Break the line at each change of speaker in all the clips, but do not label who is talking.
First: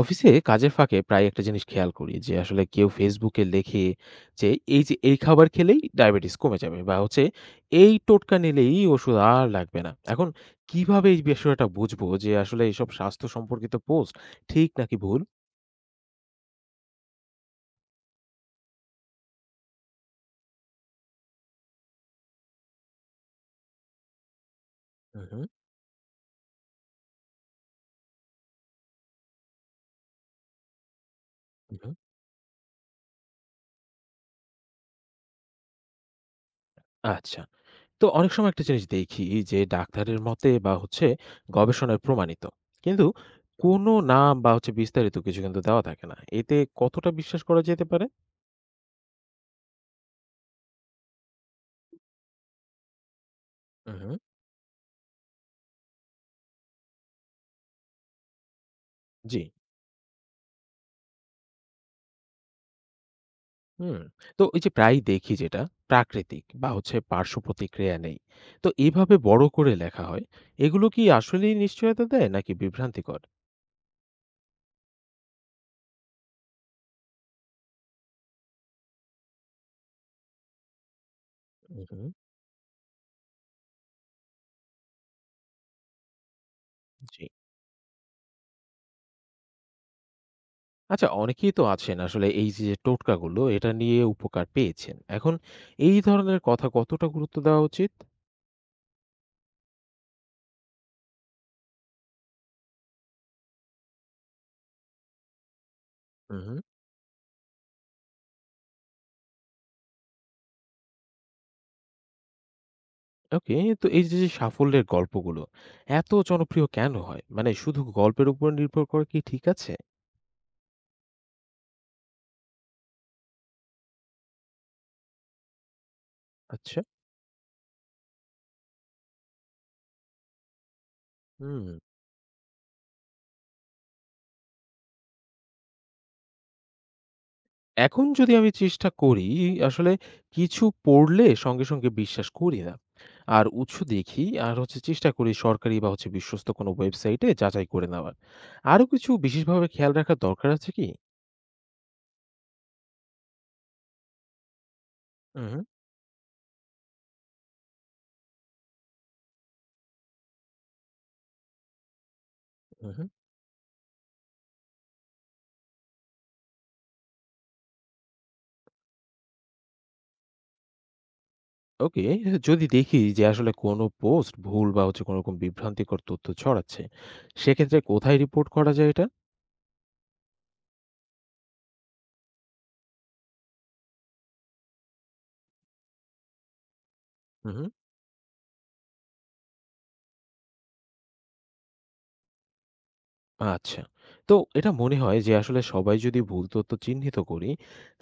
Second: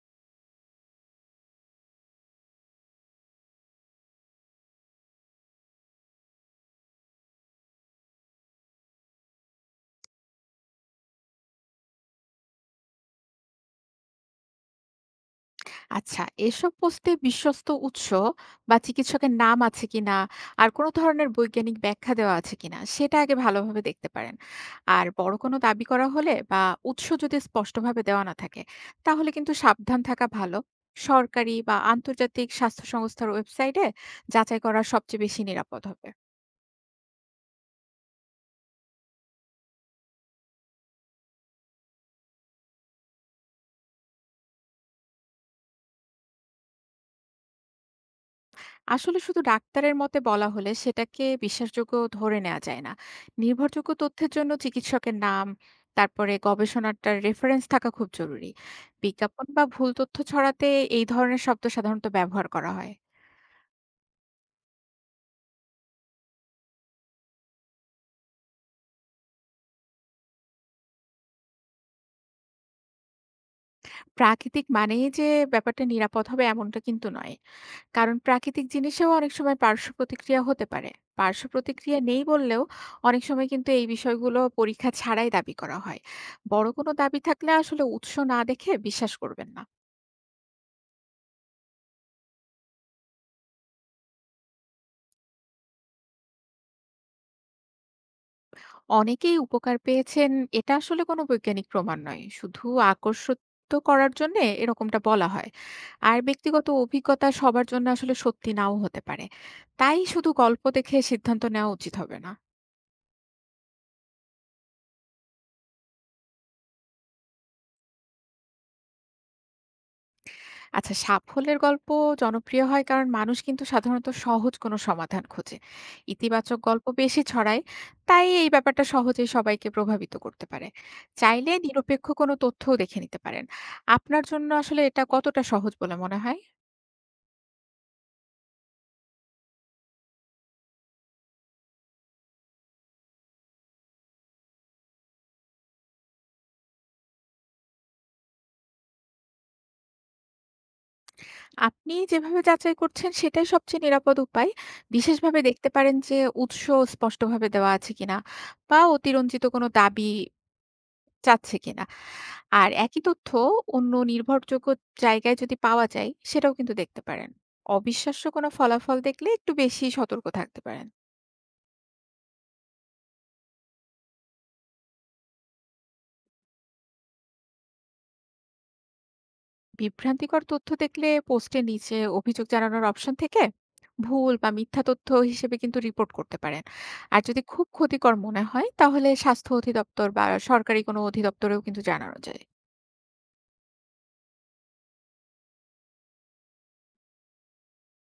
অফিসে কাজের ফাঁকে প্রায় একটা জিনিস খেয়াল করি যে আসলে কেউ ফেসবুকে লেখে যে এই যে এই খাবার খেলেই ডায়াবেটিস কমে যাবে বা হচ্ছে এই টোটকা নিলেই ওষুধ আর লাগবে না। এখন কিভাবে এই বিষয়টা বুঝবো যে আসলে এইসব স্বাস্থ্য সম্পর্কিত পোস্ট ঠিক নাকি ভুল?
আচ্ছা, এসব পোস্টে বিশ্বস্ত উৎস বা চিকিৎসকের নাম আছে কিনা, আর কোনো ধরনের বৈজ্ঞানিক ব্যাখ্যা দেওয়া আছে কিনা, সেটা আগে ভালোভাবে দেখতে পারেন। আর
হুম,
বড়
হুম,
কোনো দাবি করা হলে বা উৎস যদি স্পষ্টভাবে দেওয়া না থাকে, তাহলে কিন্তু সাবধান থাকা ভালো। সরকারি বা
হুম।
আন্তর্জাতিক স্বাস্থ্য সংস্থার ওয়েবসাইটে যাচাই করা সবচেয়ে বেশি নিরাপদ হবে।
আচ্ছা, তো অনেক সময় একটা জিনিস দেখি যে ডাক্তারের মতে বা হচ্ছে গবেষণায় প্রমাণিত, কিন্তু কোনো নাম বা হচ্ছে বিস্তারিত কিছু কিন্তু দেওয়া থাকে না। এতে কতটা বিশ্বাস করা যেতে পারে?
আসলে শুধু ডাক্তারের মতে বলা হলে সেটাকে বিশ্বাসযোগ্য ধরে নেওয়া যায় না। নির্ভরযোগ্য
হুম, হুম।
তথ্যের জন্য চিকিৎসকের নাম, তারপরে গবেষণাটার রেফারেন্স থাকা খুব জরুরি।
জি।
বিজ্ঞাপন বা ভুল তথ্য ছড়াতে এই ধরনের শব্দ সাধারণত ব্যবহার করা হয়।
হুম। তো এই যে প্রায়ই দেখি যেটা প্রাকৃতিক বা হচ্ছে পার্শ্ব প্রতিক্রিয়া নেই। তো এভাবে বড় করে লেখা হয়। এগুলো কি আসলেই নিশ্চয়তা দেয় নাকি বিভ্রান্তিকর?
প্রাকৃতিক মানেই যে ব্যাপারটা নিরাপদ হবে এমনটা কিন্তু নয়। কারণ প্রাকৃতিক জিনিসেও অনেক সময় পার্শ্ব প্রতিক্রিয়া হতে পারে। পার্শ্ব প্রতিক্রিয়া
উহুম।
নেই বললেও অনেক সময় কিন্তু এই বিষয়গুলো পরীক্ষা ছাড়াই দাবি করা হয়। বড় কোনো দাবি
জি।
থাকলে আসলে উৎস না দেখে বিশ্বাস করবেন না।
আচ্ছা, অনেকেই তো আছেন আসলে এই যে টোটকাগুলো এটা নিয়ে উপকার পেয়েছেন। এখন এই ধরনের কথা কতটা গুরুত্ব দেওয়া উচিত?
অনেকেই উপকার পেয়েছেন, এটা আসলে কোনো বৈজ্ঞানিক প্রমাণ নয়, শুধু আকর্ষিত করার জন্য এরকমটা বলা হয়। আর
উহুম।
ব্যক্তিগত অভিজ্ঞতা সবার জন্য আসলে সত্যি নাও হতে পারে, তাই শুধু গল্প দেখে সিদ্ধান্ত নেওয়া উচিত হবে না।
ওকে। তো এই যে, যে সাফল্যের গল্পগুলো এত জনপ্রিয় কেন হয়? মানে শুধু গল্পের উপর নির্ভর করা কি ঠিক আছে?
আচ্ছা, সাফল্যের গল্প জনপ্রিয় হয় কারণ মানুষ কিন্তু সাধারণত সহজ কোনো সমাধান খোঁজে, ইতিবাচক
আচ্ছা।
গল্প বেশি ছড়ায়, তাই এই ব্যাপারটা সহজেই সবাইকে প্রভাবিত করতে পারে। চাইলে
হুম।
নিরপেক্ষ কোনো তথ্যও দেখে নিতে পারেন। আপনার জন্য আসলে এটা কতটা সহজ বলে মনে হয়?
এখন যদি আমি চেষ্টা করি, আসলে কিছু পড়লে সঙ্গে, সঙ্গে বিশ্বাস করি না। আর উৎস দেখি আর চেষ্টা করি সরকারি বা হচ্ছে বিশ্বস্ত কোনো ওয়েবসাইটে যাচাই করে নেওয়ার। আরো কিছু বিশেষভাবে খেয়াল রাখার দরকার আছে কি?
আপনি যেভাবে যাচাই করছেন সেটাই সবচেয়ে নিরাপদ উপায়। বিশেষভাবে
হুম, হুম,
দেখতে পারেন যে উৎস স্পষ্টভাবে দেওয়া আছে কিনা, বা অতিরঞ্জিত কোনো দাবি চাচ্ছে কিনা। আর
হুম,
একই
হুম।
তথ্য অন্য নির্ভরযোগ্য জায়গায় যদি পাওয়া যায় সেটাও কিন্তু দেখতে পারেন। অবিশ্বাস্য কোনো ফলাফল দেখলে একটু বেশি সতর্ক থাকতে পারেন।
ওকে, যদি দেখি যে আসলে কোনো পোস্ট ভুল বা হচ্ছে কোনোরকম বিভ্রান্তিকর তথ্য ছড়াচ্ছে, সেক্ষেত্রে কোথায় রিপোর্ট করা যায় এটা?
বিভ্রান্তিকর তথ্য দেখলে পোস্টের নিচে অভিযোগ জানানোর অপশন থেকে ভুল বা মিথ্যা তথ্য হিসেবে কিন্তু রিপোর্ট করতে পারেন। আর যদি
হুম,
খুব
হুম।
ক্ষতিকর মনে হয় তাহলে স্বাস্থ্য অধিদপ্তর বা সরকারি কোনো অধিদপ্তরেও কিন্তু জানানো যায়।
আচ্ছা। তো এটা মনে হয় যে আসলে সবাই যদি ভুল তথ্য চিহ্নিত করি,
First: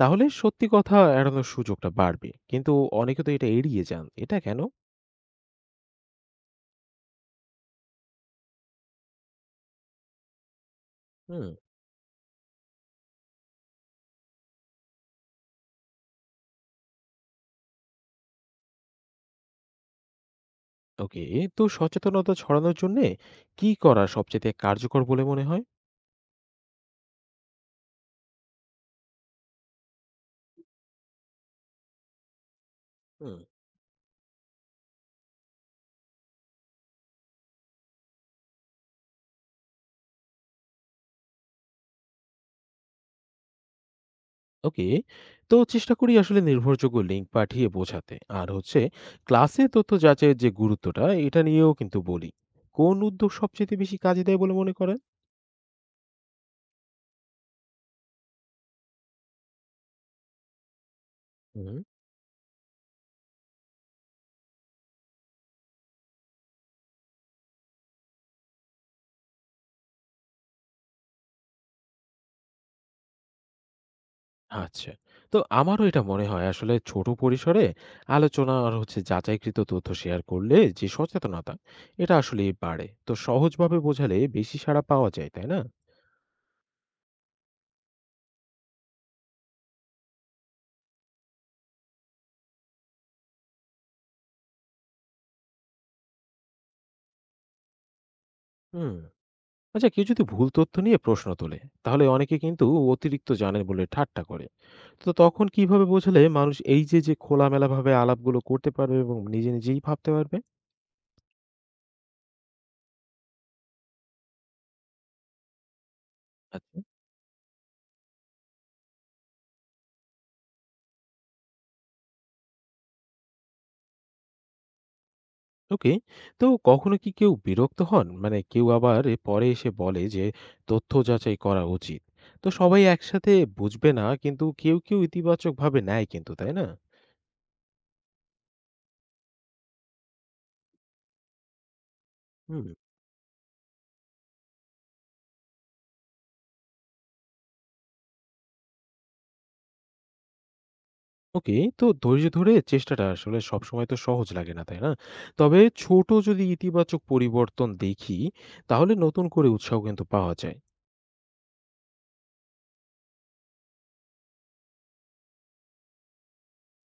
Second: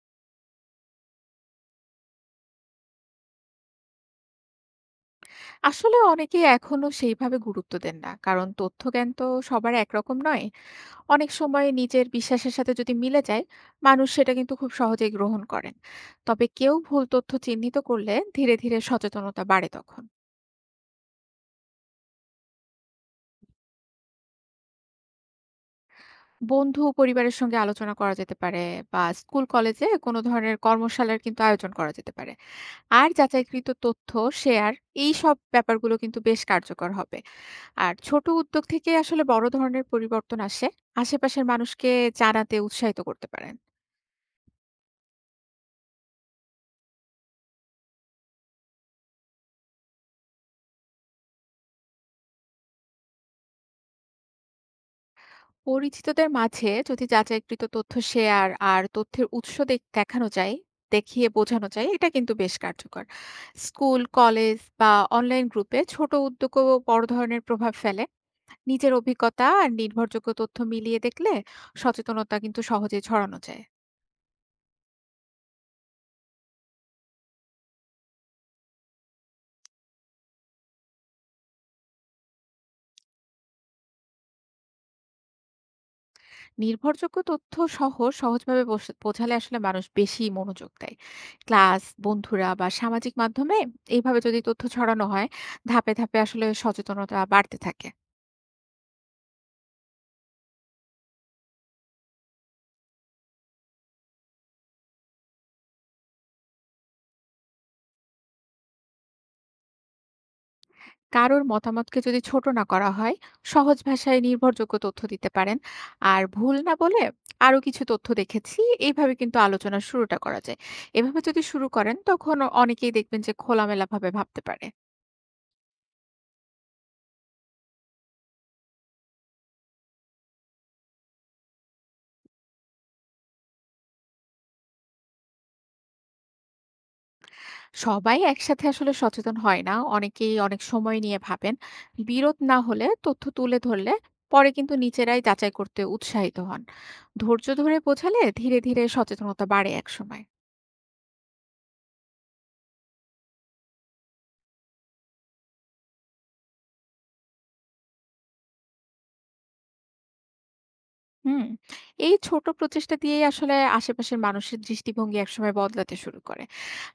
তাহলে সত্যি কথা এড়ানোর সুযোগটা বাড়বে। কিন্তু অনেকে তো এটা এড়িয়ে যান। এটা কেন?
আসলে অনেকে এখনো সেইভাবে গুরুত্ব দেন না, কারণ তথ্য জ্ঞান তো সবার একরকম নয়। অনেক
হুম।
সময় নিজের বিশ্বাসের সাথে যদি মিলে যায়, মানুষ সেটা কিন্তু খুব সহজেই গ্রহণ করেন। তবে কেউ ভুল তথ্য চিহ্নিত করলে ধীরে ধীরে সচেতনতা বাড়ে তখন।
ওকে, তো সচেতনতা ছড়ানোর জন্যে কি করা সবচেয়ে কার্যকর বলে মনে হয়?
বন্ধু ও পরিবারের সঙ্গে আলোচনা করা যেতে পারে, বা স্কুল কলেজে কোনো ধরনের কর্মশালার কিন্তু আয়োজন করা যেতে পারে। আর
হুম।
যাচাইকৃত তথ্য শেয়ার, এই সব ব্যাপারগুলো কিন্তু বেশ কার্যকর হবে। আর ছোট উদ্যোগ থেকে আসলে বড় ধরনের পরিবর্তন আসে। আশেপাশের মানুষকে জানাতে উৎসাহিত করতে পারেন।
ওকে, তো চেষ্টা করি আসলে নির্ভরযোগ্য লিঙ্ক পাঠিয়ে বোঝাতে। আর ক্লাসে তথ্য যাচাইয়ের যে গুরুত্বটা, এটা নিয়েও কিন্তু বলি। কোন উদ্যোগ সবচেয়ে বেশি কাজে দেয় বলে মনে করেন?
পরিচিতদের মাঝে যদি যাচাইকৃত তথ্য শেয়ার আর তথ্যের উৎস দেখানো যায়, দেখিয়ে বোঝানো
হুম।
যায়, এটা কিন্তু বেশ কার্যকর। স্কুল কলেজ বা অনলাইন গ্রুপে ছোট উদ্যোগও বড় ধরনের প্রভাব ফেলে। নিজের অভিজ্ঞতা আর নির্ভরযোগ্য তথ্য মিলিয়ে দেখলে সচেতনতা কিন্তু সহজে ছড়ানো যায়।
আচ্ছা। তো আমারও এটা মনে হয় আসলে ছোট পরিসরে আলোচনা আর যাচাইকৃত তথ্য শেয়ার করলে যে সচেতনতা, এটা আসলেই বাড়ে। তো সহজভাবে বোঝালে বেশি সাড়া পাওয়া যায়, তাই না?
নির্ভরযোগ্য তথ্য সহ সহজভাবে বোঝালে আসলে মানুষ বেশি মনোযোগ দেয়। ক্লাস বন্ধুরা বা সামাজিক মাধ্যমে এইভাবে যদি তথ্য ছড়ানো হয়, ধাপে ধাপে আসলে সচেতনতা বাড়তে থাকে।
হুম। আচ্ছা, কেউ যদি ভুল তথ্য নিয়ে প্রশ্ন তোলে তাহলে অনেকে কিন্তু অতিরিক্ত জানে বলে ঠাট্টা করে। তো তখন কিভাবে বোঝালে মানুষ যে খোলামেলাভাবে আলাপগুলো করতে পারবে এবং নিজে নিজেই ভাবতে পারবে?
কারোর মতামতকে যদি ছোট না করা হয়, সহজ ভাষায় নির্ভরযোগ্য তথ্য দিতে পারেন। আর ভুল না
আচ্ছা।
বলে আরো কিছু তথ্য দেখেছি, এইভাবে কিন্তু আলোচনার শুরুটা করা যায়। এভাবে যদি শুরু করেন তখন অনেকেই দেখবেন যে খোলামেলাভাবে ভাবতে পারে।
ওকে। তো কখনো কি কেউ বিরক্ত হন? মানে কেউ আবার এ পরে এসে বলে যে তথ্য যাচাই করা উচিত। তো সবাই একসাথে বুঝবে না, কিন্তু কেউ, কেউ ইতিবাচকভাবে নেয় কিন্তু, তাই না?
সবাই একসাথে আসলে সচেতন হয় না, অনেকেই অনেক সময় নিয়ে ভাবেন। বিরোধ না
হুম।
হলে তথ্য তুলে ধরলে পরে কিন্তু নিজেরাই যাচাই করতে উৎসাহিত হন। ধৈর্য ধরে বোঝালে ধীরে, ধীরে সচেতনতা বাড়ে একসময়।
ওকে। তো ধৈর্য ধরে চেষ্টাটা আসলে সবসময় তো সহজ লাগে না, তাই না? তবে ছোট যদি ইতিবাচক পরিবর্তন দেখি তাহলে নতুন করে উৎসাহ কিন্তু পাওয়া যায়।
হুম। এই ছোট প্রচেষ্টা দিয়েই আসলে আশেপাশের মানুষের দৃষ্টিভঙ্গি একসময় বদলাতে শুরু করে।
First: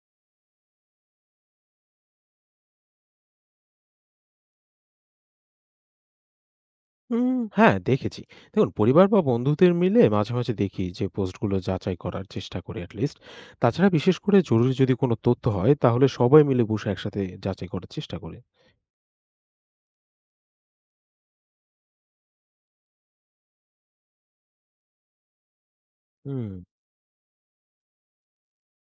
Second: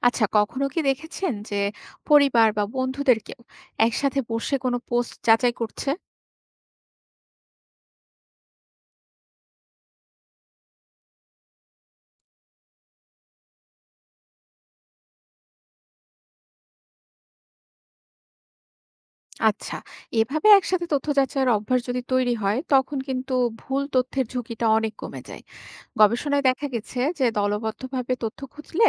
আচ্ছা, কখনো কি দেখেছেন যে পরিবার বা বন্ধুদের কেউ একসাথে বসে কোনো পোস্ট যাচাই করছে?
হ্যাঁ, দেখেছি। দেখুন পরিবার বা বন্ধুদের মিলে মাঝে, মাঝে দেখি যে পোস্টগুলো যাচাই করার চেষ্টা করি এটলিস্ট। তাছাড়া বিশেষ করে জরুরি যদি কোনো তথ্য হয় তাহলে সবাই মিলে বসে একসাথে যাচাই করার চেষ্টা করি।
আচ্ছা, এভাবে একসাথে তথ্য যাচাইয়ের অভ্যাস যদি তৈরি হয় তখন কিন্তু ভুল তথ্যের ঝুঁকিটা অনেক কমে যায়। গবেষণায়
হুম।
দেখা গেছে যে দলবদ্ধভাবে তথ্য খুঁজলে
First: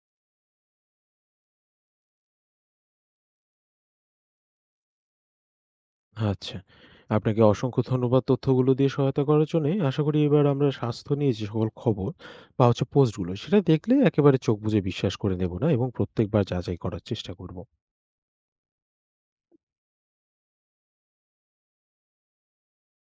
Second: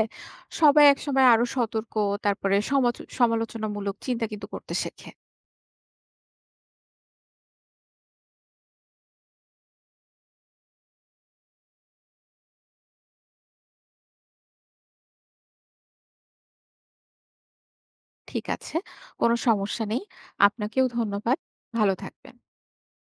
সবাই একসময় আরো সতর্ক, তারপরে সমালোচনামূলক চিন্তা কিন্তু করতে শেখে।
আচ্ছা। আপনাকে অসংখ্য ধন্যবাদ তথ্যগুলো দিয়ে সহায়তা করার জন্যে। আশা করি এবার আমরা স্বাস্থ্য নিয়ে যে সকল খবর বা হচ্ছে পোস্টগুলো সেটা দেখলে একেবারে চোখ বুজে বিশ্বাস করে নেব না এবং প্রত্যেকবার যাচাই করার চেষ্টা করব।
ঠিক আছে। কোনো সমস্যা নেই। আপনাকেও ধন্যবাদ। ভালো থাকবেন।